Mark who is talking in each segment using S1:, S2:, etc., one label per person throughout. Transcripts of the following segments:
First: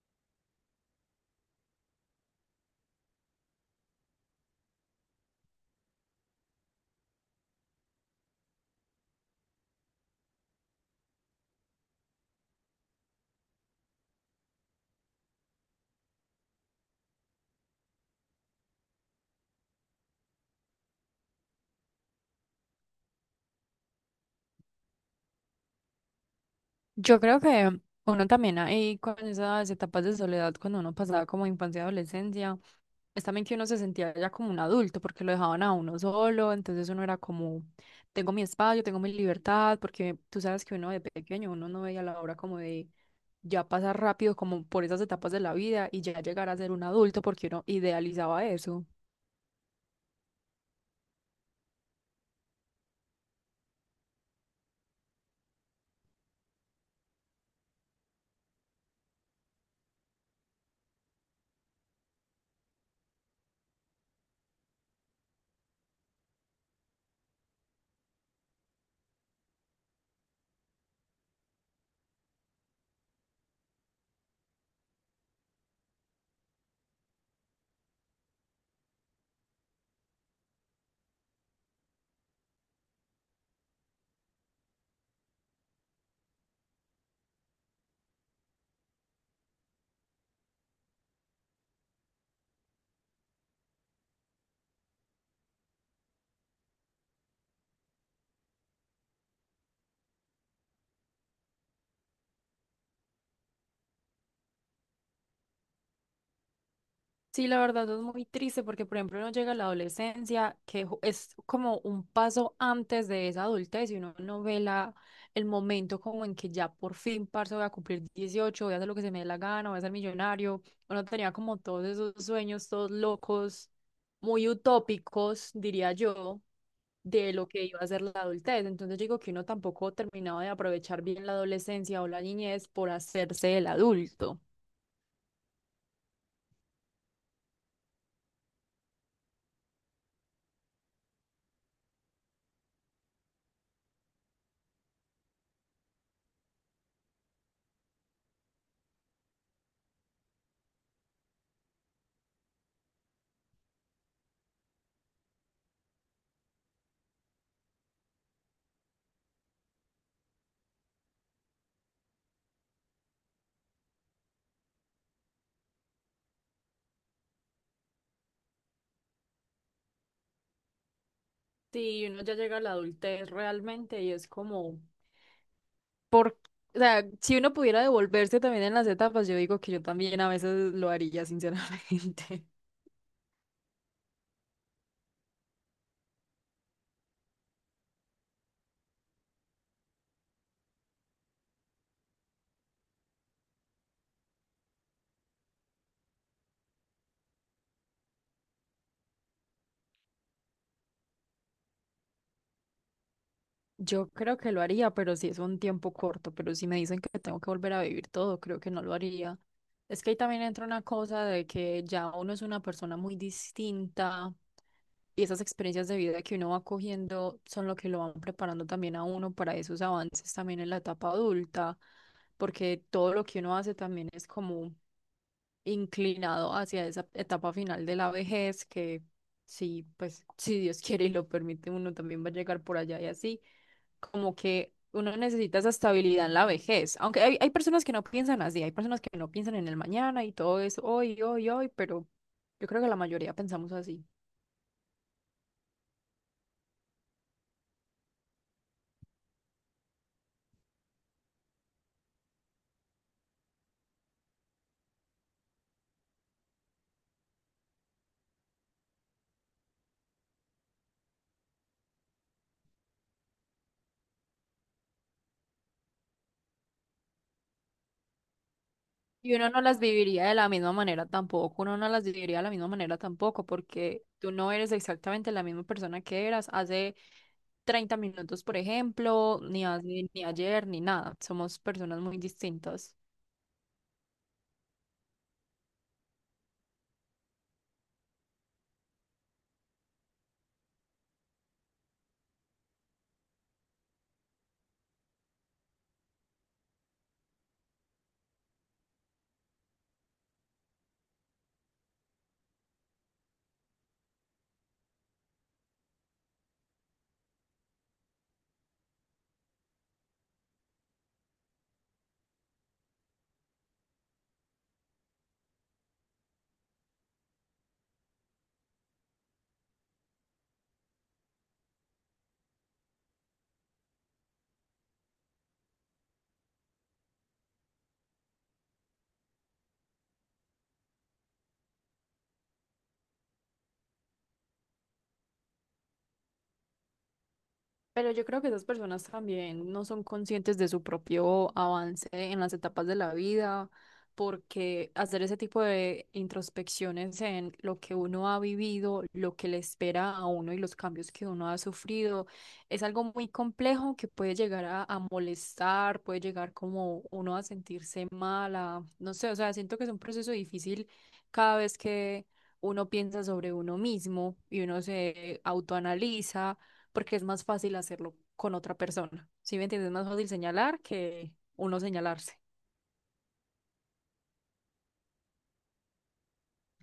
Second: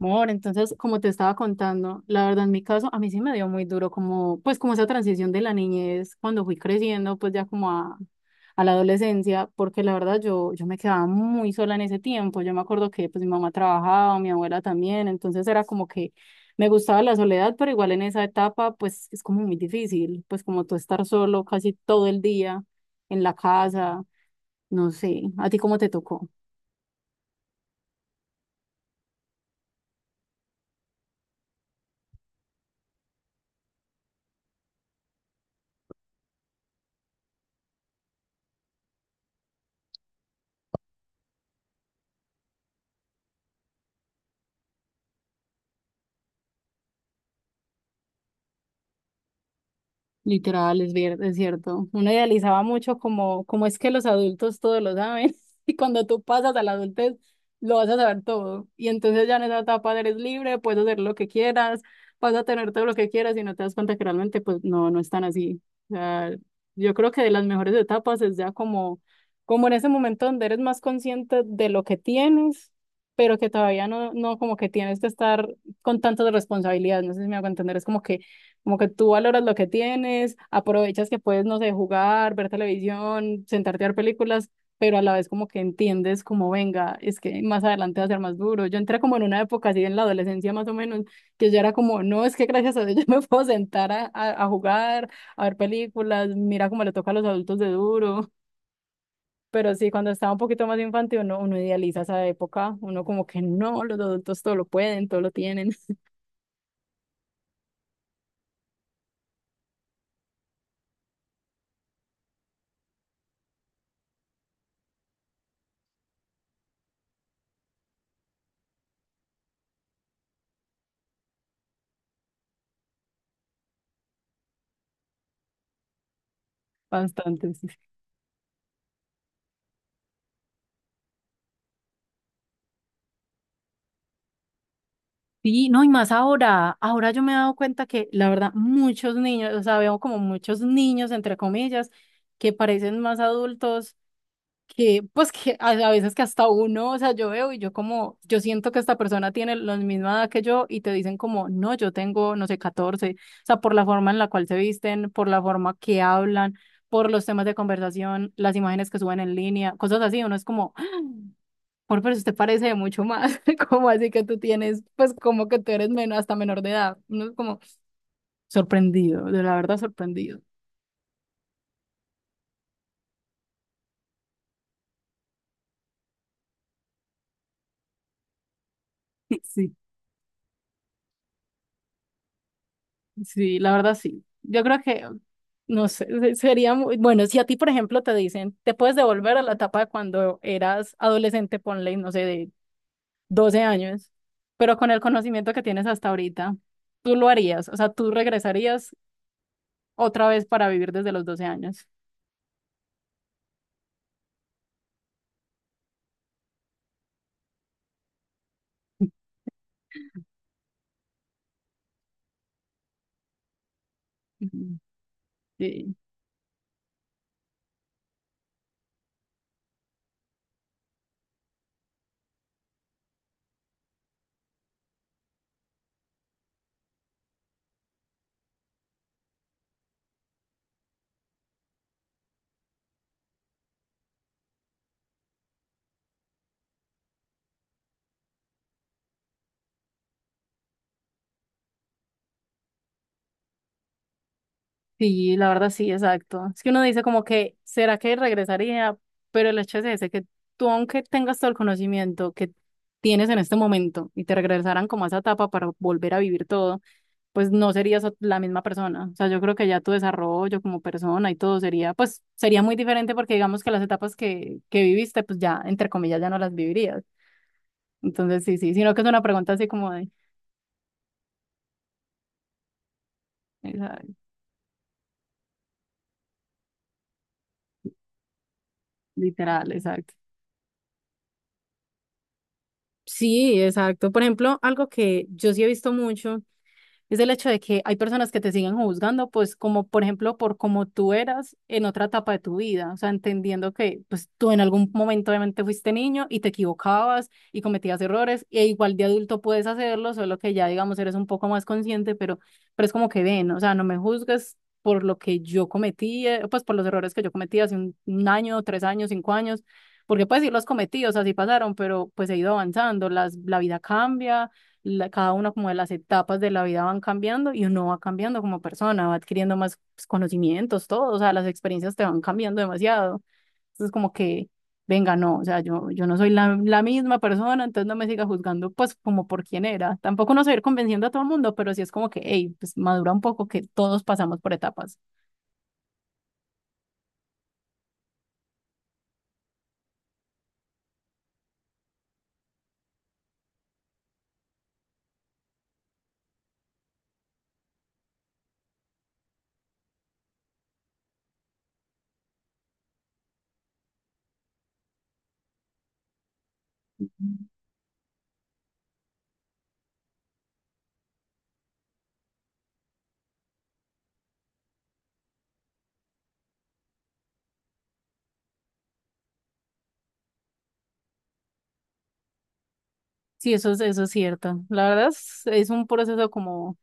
S1: Amor, entonces, como te estaba contando, la verdad en mi caso, a mí sí me dio muy duro como, pues como esa transición de la niñez cuando fui creciendo, pues ya como a la adolescencia, porque la verdad yo me quedaba muy sola en ese tiempo, yo me acuerdo que pues mi mamá trabajaba, mi abuela también, entonces era como que me gustaba la soledad, pero igual en esa etapa pues es como muy difícil, pues como tú estar solo casi todo el día en la casa, no sé, ¿a ti cómo te tocó?
S2: Yo creo que uno también ahí con esas etapas de soledad, cuando uno pasaba como infancia y adolescencia, es también que uno se sentía ya como un adulto porque lo dejaban a uno solo, entonces uno era como, tengo mi espacio, tengo mi libertad, porque tú sabes que uno de pequeño, uno no veía la hora como de ya pasar rápido como por esas etapas de la vida y ya llegar a ser un adulto porque uno idealizaba eso.
S1: Literal, es cierto. Uno idealizaba mucho como es que los adultos todo lo saben y cuando tú pasas a la adultez lo vas a saber todo. Y entonces ya en esa etapa eres libre, puedes hacer lo que quieras, vas a tener todo lo que quieras y no te das cuenta que realmente pues no, no es tan así. O sea, yo creo que de las mejores etapas es ya como, como en ese momento donde eres más consciente de lo que tienes, pero que todavía no como que tienes que estar con tantas responsabilidades. No sé si me hago entender, es como que tú valoras lo que tienes, aprovechas que puedes, no sé, jugar, ver televisión, sentarte a ver películas, pero a la vez como que entiendes como venga, es que más adelante va a ser más duro. Yo entré como en una época así en la adolescencia más o menos, que yo era como, no, es que gracias a Dios yo me puedo sentar a, a jugar, a ver películas, mira cómo le toca a los adultos de duro. Pero sí, cuando estaba un poquito más infantil, uno idealiza esa época, uno como que no, los adultos todo lo pueden, todo lo tienen.
S2: Sí, la verdad es muy triste porque, por ejemplo, uno llega a la adolescencia, que es como un paso antes de esa adultez y uno no ve la, el momento como en que ya por fin, parce, voy a cumplir 18, voy a hacer lo que se me dé la gana, voy a ser millonario. Uno tenía como todos esos sueños, todos locos, muy utópicos, diría yo, de lo
S1: Bastante.
S2: que
S1: Sí.
S2: iba a ser la adultez. Entonces digo que uno tampoco terminaba de aprovechar bien la adolescencia o la niñez por hacerse el adulto.
S1: Sí, no, y más ahora, ahora yo me he dado cuenta que la verdad muchos niños, o sea, veo como muchos niños, entre comillas, que parecen más adultos, que pues que a veces que hasta uno, o sea, yo veo y yo como, yo siento que esta persona tiene la misma edad que yo y te dicen como, no, yo tengo, no sé, 14, o sea, por la forma en la cual se visten, por la forma que hablan, por los temas de conversación, las imágenes que suben en línea, cosas así, uno es como... Por pero usted parece de mucho más. ¿Cómo así que tú tienes, pues como que tú eres menos, hasta menor de edad? Uno es como sorprendido, de la verdad sorprendido.
S2: Sí, uno ya llega a la adultez realmente y es como, por, o sea, si uno pudiera devolverse también en las etapas, yo digo que
S1: Sí.
S2: yo también a veces lo haría, sinceramente.
S1: Sí, la verdad sí. Yo creo que, no sé, sería muy, bueno, si a ti, por ejemplo, te dicen, te puedes devolver a la etapa de cuando eras adolescente, ponle, no sé, de 12 años, pero con el conocimiento que tienes hasta ahorita, tú lo harías, o sea, tú regresarías otra vez para vivir desde los 12 años.
S2: Yo creo que lo haría, pero si es un tiempo corto, pero si me dicen que tengo que volver a vivir todo, creo que no lo haría. Es que ahí también entra una cosa de que ya uno es una persona muy distinta y esas experiencias
S1: Sí.
S2: de vida que uno va cogiendo son lo que lo van preparando también a uno para esos avances también en la etapa adulta, porque todo lo que uno hace también es como inclinado hacia esa etapa final de la vejez, que sí, pues si Dios quiere y lo permite, uno también va a llegar por allá y así, como que uno necesita esa estabilidad en la vejez, aunque hay personas que no piensan así, hay personas que no piensan en el mañana y todo es hoy, hoy, hoy, pero yo creo que la mayoría pensamos así.
S1: Sí, la verdad sí, exacto. Es que uno dice como que, ¿será que regresaría? Pero el hecho es ese, que tú aunque tengas todo el conocimiento que tienes en este momento y te regresaran como a esa etapa para volver a vivir todo, pues no serías la misma persona. O sea, yo creo que ya tu desarrollo como persona y todo sería, pues sería muy diferente porque digamos que las etapas que viviste, pues ya, entre comillas, ya no las vivirías. Entonces sí, sí, sino que es una
S2: Y uno
S1: pregunta
S2: no
S1: así
S2: las
S1: como de,
S2: viviría de la misma manera tampoco, uno no las viviría de la misma manera tampoco,
S1: esa-
S2: porque tú no eres exactamente la misma persona que eras hace 30 minutos, por ejemplo, ni
S1: literal, exacto.
S2: ni ayer, ni nada. Somos personas muy distintas.
S1: Sí, exacto. Por ejemplo, algo que yo sí he visto mucho es el hecho de que hay personas que te siguen juzgando, pues como por ejemplo por cómo tú eras en otra etapa de tu vida, o sea, entendiendo que pues tú en algún momento obviamente fuiste niño y te equivocabas y cometías errores, e igual de adulto puedes hacerlo, solo que ya digamos eres un poco más consciente, pero es como que ven, o sea, no me juzgues por lo que yo cometí, pues por los errores que yo cometí hace un año, 3 años, 5 años, porque pues sí los cometí, o sea, sí pasaron, pero pues he ido avanzando, la vida cambia cada una como de las etapas de la vida van cambiando y uno va cambiando como persona, va adquiriendo más pues, conocimientos, todo, o sea, las experiencias te van cambiando demasiado. Entonces, como que, venga, no, o sea, yo no soy la misma persona, entonces no me siga juzgando, pues, como por quién era. Tampoco no soy ir convenciendo a todo el mundo, pero sí es como que, hey, pues madura un poco que todos pasamos por etapas.
S2: Pero yo creo que esas personas también no son conscientes de su propio avance en las etapas de la vida, porque hacer ese tipo de introspecciones en lo que uno ha vivido, lo que le espera a uno y los cambios que uno ha sufrido, es algo muy complejo que puede llegar a molestar, puede llegar como uno a sentirse mala, no sé, o sea, siento que es un proceso difícil cada vez que uno piensa sobre uno mismo y uno se autoanaliza porque es más fácil hacerlo con otra persona. ¿Sí me entiendes? Es más fácil señalar que uno señalarse.
S1: Sí, eso es cierto. La verdad es un proceso como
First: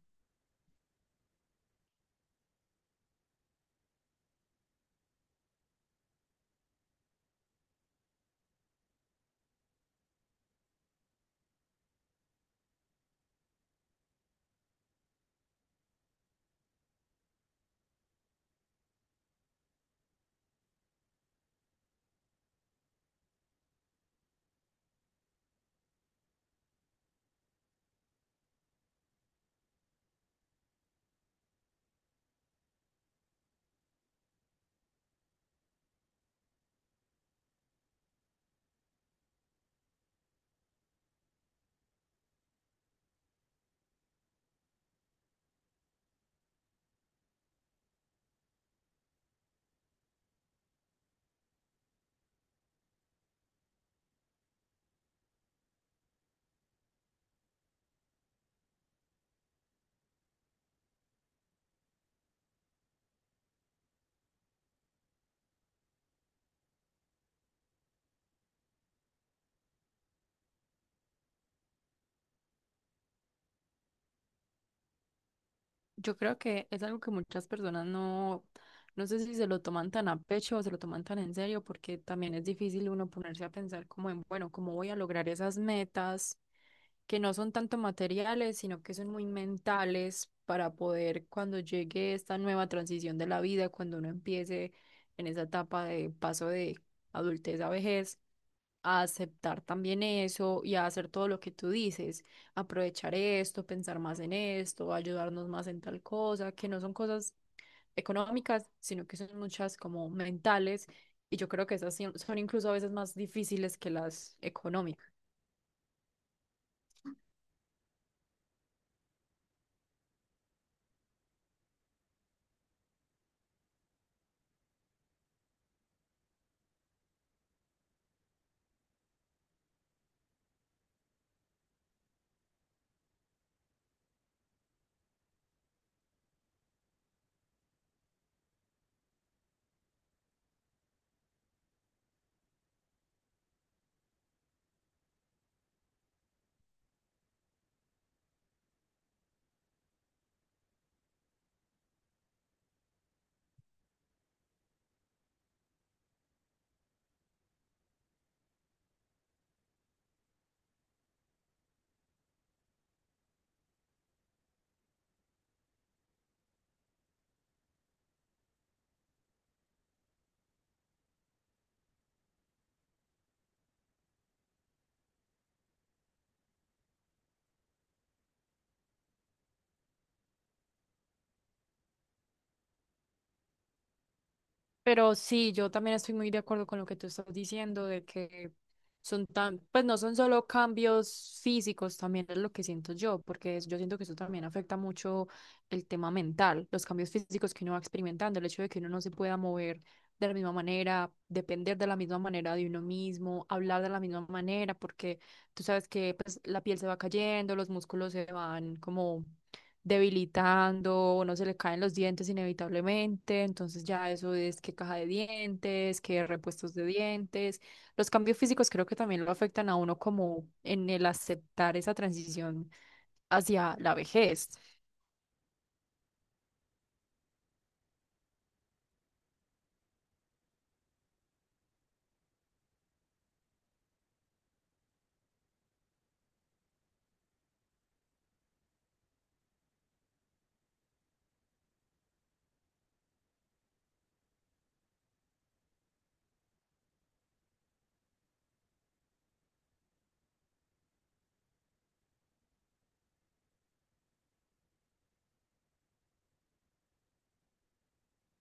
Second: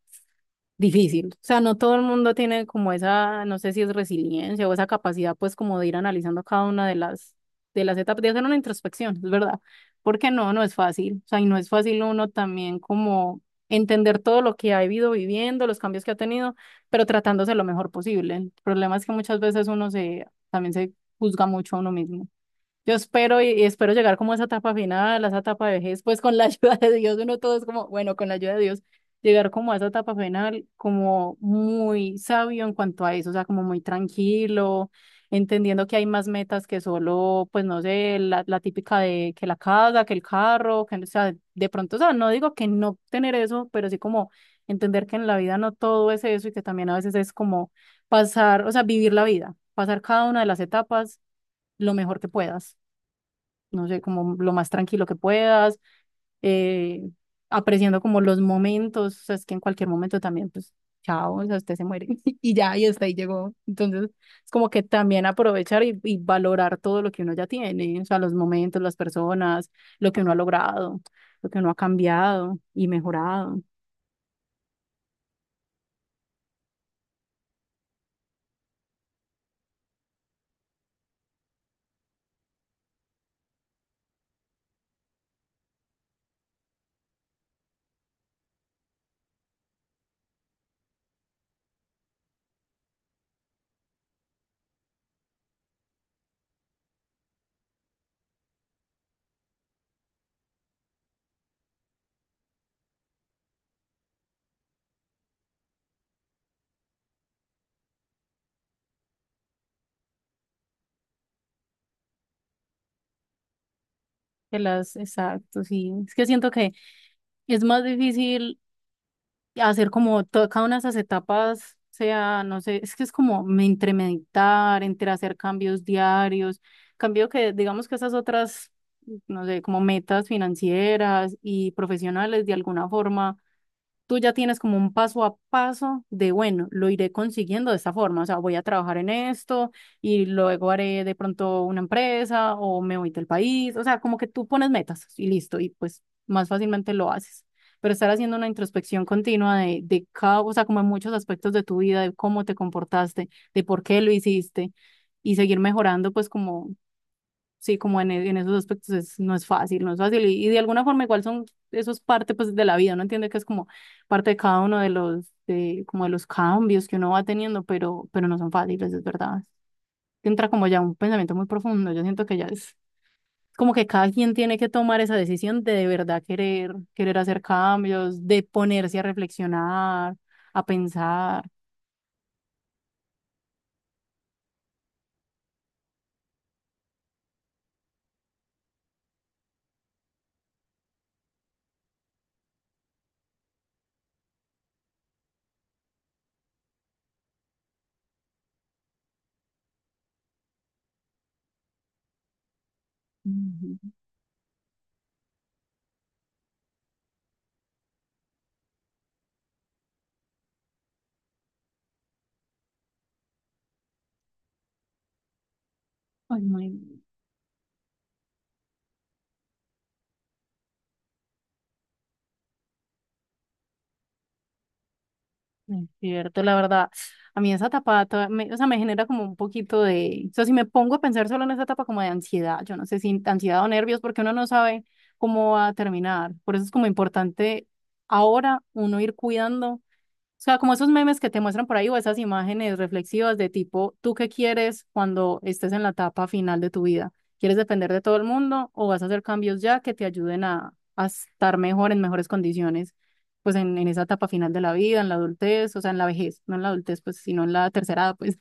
S1: difícil. O sea, no todo el mundo tiene como esa, no sé si es resiliencia o esa capacidad, pues, como de ir analizando cada una de las etapas, de hacer una introspección, es verdad. Porque no, no es fácil. O sea, y no es fácil uno también como entender todo lo que ha ido viviendo, los cambios que ha tenido, pero tratándose lo mejor posible. El problema es que muchas veces también se juzga mucho a uno mismo. Yo espero y espero llegar como a esa etapa final, a esa etapa de vejez, pues con la ayuda de Dios, uno todo es como, bueno, con la ayuda de Dios, llegar como a esa etapa final como muy sabio en cuanto a eso, o sea, como muy tranquilo, entendiendo que hay más metas que solo, pues no sé, la típica de que la casa, que el carro, que, o sea, de pronto, o sea, no digo que no tener eso, pero sí como entender que en la vida no todo es eso y que también a veces es como pasar, o sea, vivir la vida, pasar cada una de las etapas lo mejor que puedas, no sé, como lo más tranquilo que puedas, eh, apreciando como los momentos, o sea, es que en cualquier momento también, pues, chao, o sea, usted se muere y ya, y hasta ahí llegó. Entonces, es como que también aprovechar y valorar todo lo que uno ya tiene, o sea, los momentos, las personas, lo que uno ha logrado, lo que uno ha cambiado y mejorado.
S2: Yo creo que es algo que muchas personas no sé si se lo toman tan a pecho o se lo toman tan en serio, porque también es difícil uno ponerse a pensar como en, bueno, ¿cómo voy a lograr esas metas que no son tanto materiales, sino que son muy mentales para poder cuando llegue esta nueva transición de la vida, cuando uno empiece en esa etapa de paso de adultez a vejez? A aceptar también eso y a hacer todo lo que tú dices, aprovechar esto, pensar más en esto, ayudarnos más en tal cosa, que no son cosas económicas, sino que son muchas como mentales, y yo creo que esas sí son incluso a veces más difíciles que las
S1: Que las,
S2: económicas.
S1: exacto, sí. Es que siento que es más difícil hacer como cada una de esas etapas sea, no sé, es que es como entre meditar, entre hacer cambios diarios, cambio que digamos que esas otras, no sé, como metas financieras y profesionales de alguna forma tú ya tienes como un paso a paso de, bueno, lo iré consiguiendo de esta forma, o sea, voy a trabajar en esto y luego haré de pronto una empresa o me voy del país, o sea, como que tú pones metas y listo, y pues más fácilmente lo haces. Pero estar haciendo una introspección continua de cada, o sea, como en muchos aspectos de tu vida, de cómo te comportaste, de por qué lo hiciste y seguir mejorando, pues como sí, como en, en esos aspectos es, no es fácil, no es fácil. Y de alguna forma igual son, eso es parte pues de la vida, uno entiende que es como parte de cada uno de los, de, como de los cambios que uno va teniendo, pero no son fáciles, es verdad. Entra como ya un pensamiento muy profundo, yo siento que ya es como que cada quien tiene que tomar esa decisión de verdad querer, querer hacer cambios, de ponerse a reflexionar, a pensar.
S2: Pero sí, yo también estoy muy de acuerdo con lo que tú estás diciendo, de que son tan, pues no son solo cambios físicos, también es lo que siento yo, porque yo siento que eso también afecta mucho el tema mental, los cambios físicos que uno va experimentando, el hecho de que uno no se pueda mover de la misma manera, depender de la misma manera de uno mismo,
S1: Ujú.
S2: hablar de la misma manera, porque tú sabes que pues, la piel se va cayendo, los músculos se van como debilitando, o no se le caen los dientes inevitablemente, entonces ya eso es que caja de dientes, que
S1: Ay,
S2: repuestos de
S1: muy
S2: dientes. Los cambios físicos creo que también lo afectan a uno como en el aceptar esa transición hacia la vejez.
S1: es cierto, la verdad, a mí esa etapa, o sea, me genera como un poquito de, o sea, si me pongo a pensar solo en esa etapa como de ansiedad, yo no sé si ansiedad o nervios, porque uno no sabe cómo va a terminar. Por eso es como importante ahora uno ir cuidando. O sea, como esos memes que te muestran por ahí o esas imágenes reflexivas de tipo, ¿tú qué quieres cuando estés en la etapa final de tu vida? ¿Quieres depender de todo el mundo o vas a hacer cambios ya que te ayuden a, estar mejor, en mejores condiciones, pues en, esa etapa final de la vida, en la adultez, o sea, en la vejez, no en la adultez, pues, sino en la tercera edad, pues.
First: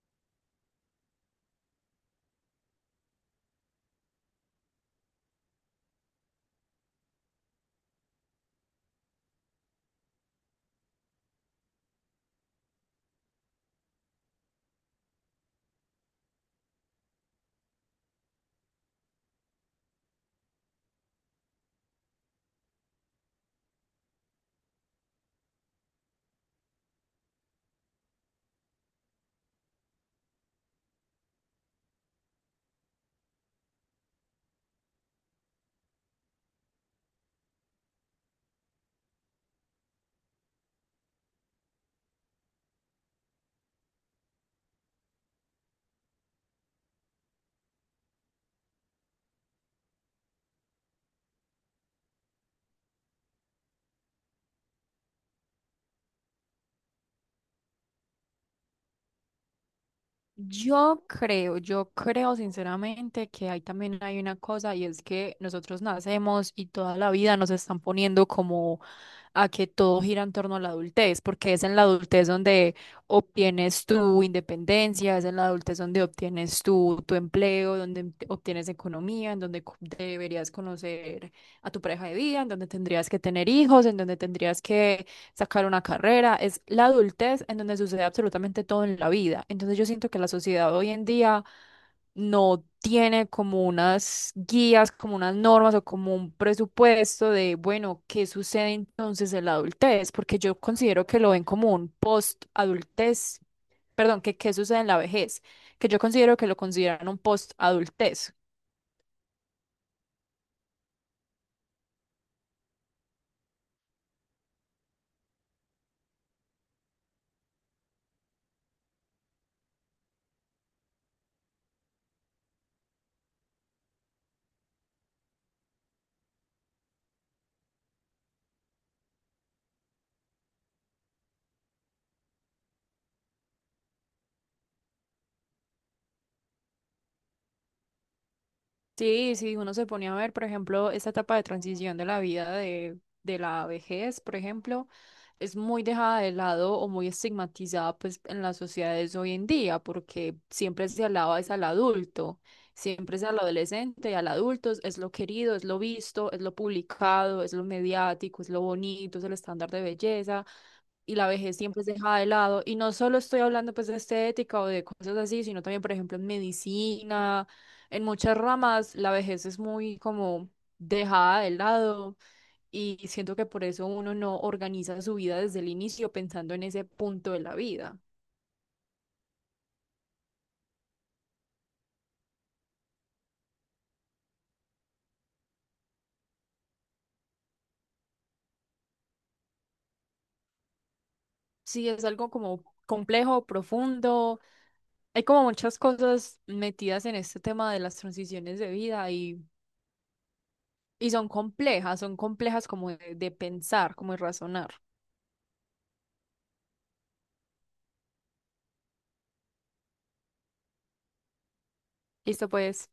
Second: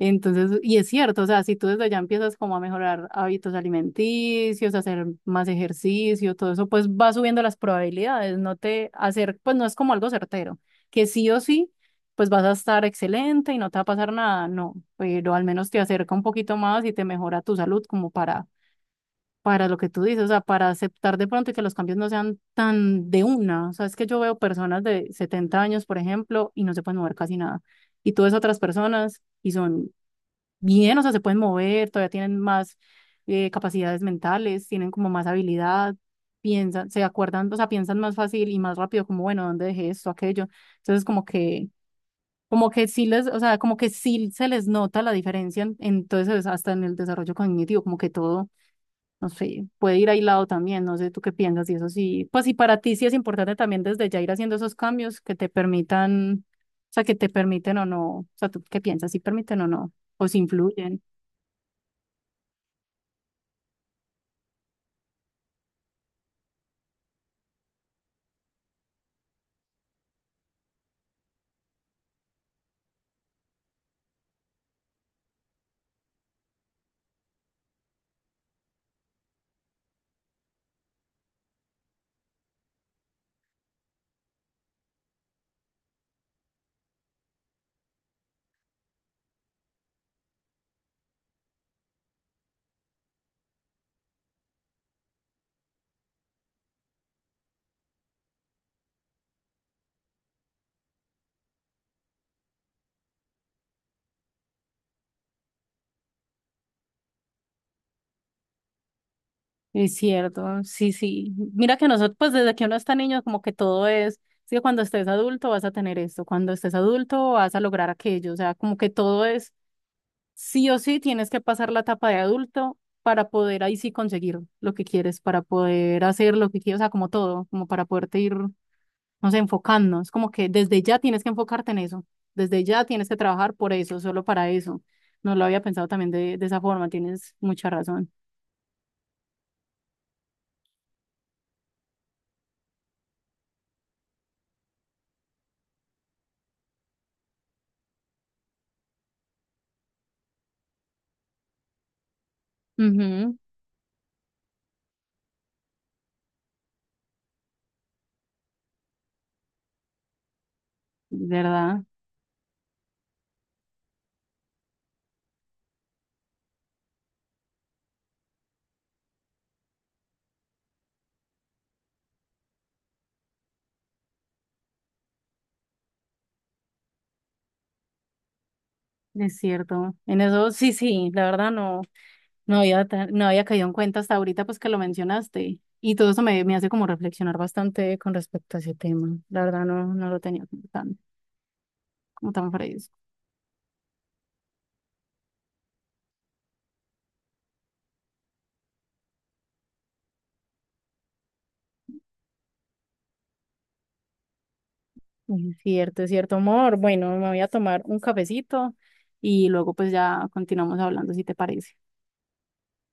S1: Entonces, y es cierto, o sea, si tú desde ya empiezas como a mejorar hábitos alimenticios, hacer más ejercicio, todo eso, pues va subiendo las probabilidades, no te hacer, pues no es como algo certero, que sí o sí, pues vas a estar excelente y no te va a pasar nada, no, pero al menos te acerca un poquito más y te mejora tu salud como para lo que tú dices, o sea, para aceptar de pronto y que los cambios no sean tan de una, o sea, es que yo veo personas de 70 años, por ejemplo, y no se pueden mover casi nada, y tú ves otras personas y son bien, o sea, se pueden mover, todavía tienen más, capacidades mentales, tienen como más habilidad, piensan, se acuerdan, o sea, piensan más fácil y más rápido, como, bueno, ¿dónde dejé esto, aquello? Entonces, como que sí les, o sea, como que sí se les nota la diferencia, entonces, hasta en el desarrollo cognitivo, como que todo, no sé, puede ir aislado también, no sé, tú qué piensas, y eso sí, pues, y para ti sí es importante también desde ya ir haciendo esos cambios que te permitan, o sea, que te permiten o no, o sea, ¿tú qué piensas? ¿Si permiten o no? ¿O si influyen?
S2: Yo creo sinceramente que ahí también hay una cosa y es que nosotros nacemos y toda la vida nos están poniendo como a que todo gira en torno a la adultez, porque es en la adultez donde obtienes tu independencia, es en la adultez donde obtienes tu, tu empleo, donde obtienes economía, en donde deberías conocer a tu pareja de vida, en donde tendrías que tener hijos, en donde tendrías que sacar una carrera, es la adultez en donde sucede absolutamente todo en la vida. Entonces yo siento que la sociedad hoy en día no tiene como unas guías, como unas normas o como un presupuesto de, bueno, ¿qué sucede entonces en la adultez? Porque yo considero que lo ven como un post-adultez, perdón, que qué sucede en la vejez, que yo considero que lo consideran un post-adultez.
S1: Es cierto, sí, sí. Mira que nosotros, pues desde que uno está niño, como que todo es, sí, cuando estés adulto vas a tener esto, cuando estés adulto vas a lograr aquello, o sea, como que todo es, sí o sí, tienes que pasar la etapa de adulto para poder ahí sí conseguir lo que quieres, para poder hacer lo que quieres, o sea, como todo, como para poderte ir, no sé, enfocando. Es como que desde ya tienes que enfocarte en eso, desde ya tienes que trabajar por eso, solo para eso. No lo había pensado también de esa forma, tienes mucha razón.
S2: Sí, sí, uno se pone a ver, por ejemplo, esta etapa de transición de la vida de la vejez, por ejemplo, es muy dejada de lado o muy estigmatizada pues en las sociedades hoy en día, porque siempre se alaba es al adulto, siempre es
S1: Ujú,
S2: al adolescente y al adulto es lo querido, es lo visto, es lo publicado, es lo mediático, es lo bonito, es el estándar de belleza, y la vejez siempre
S1: ¿verdad?
S2: es dejada de lado. Y no solo estoy hablando pues de estética o de cosas así, sino también, por ejemplo, en medicina, en muchas ramas, la vejez es muy como dejada de lado y siento que por eso uno no organiza su vida desde el inicio pensando en ese punto de la vida.
S1: Es cierto, en eso sí, sí, la verdad no, no había, no había caído en cuenta hasta ahorita pues que lo mencionaste y todo eso me hace como reflexionar bastante con respecto a ese tema, la verdad no, no lo tenía
S2: Sí, es algo
S1: como tan
S2: como
S1: fresco.
S2: complejo, profundo. Hay como muchas cosas metidas en este tema de las transiciones de vida y son complejas como de pensar, como de razonar.
S1: Es cierto, amor, bueno, me voy a tomar un cafecito y luego pues ya continuamos hablando si te parece.
S2: Listo, pues.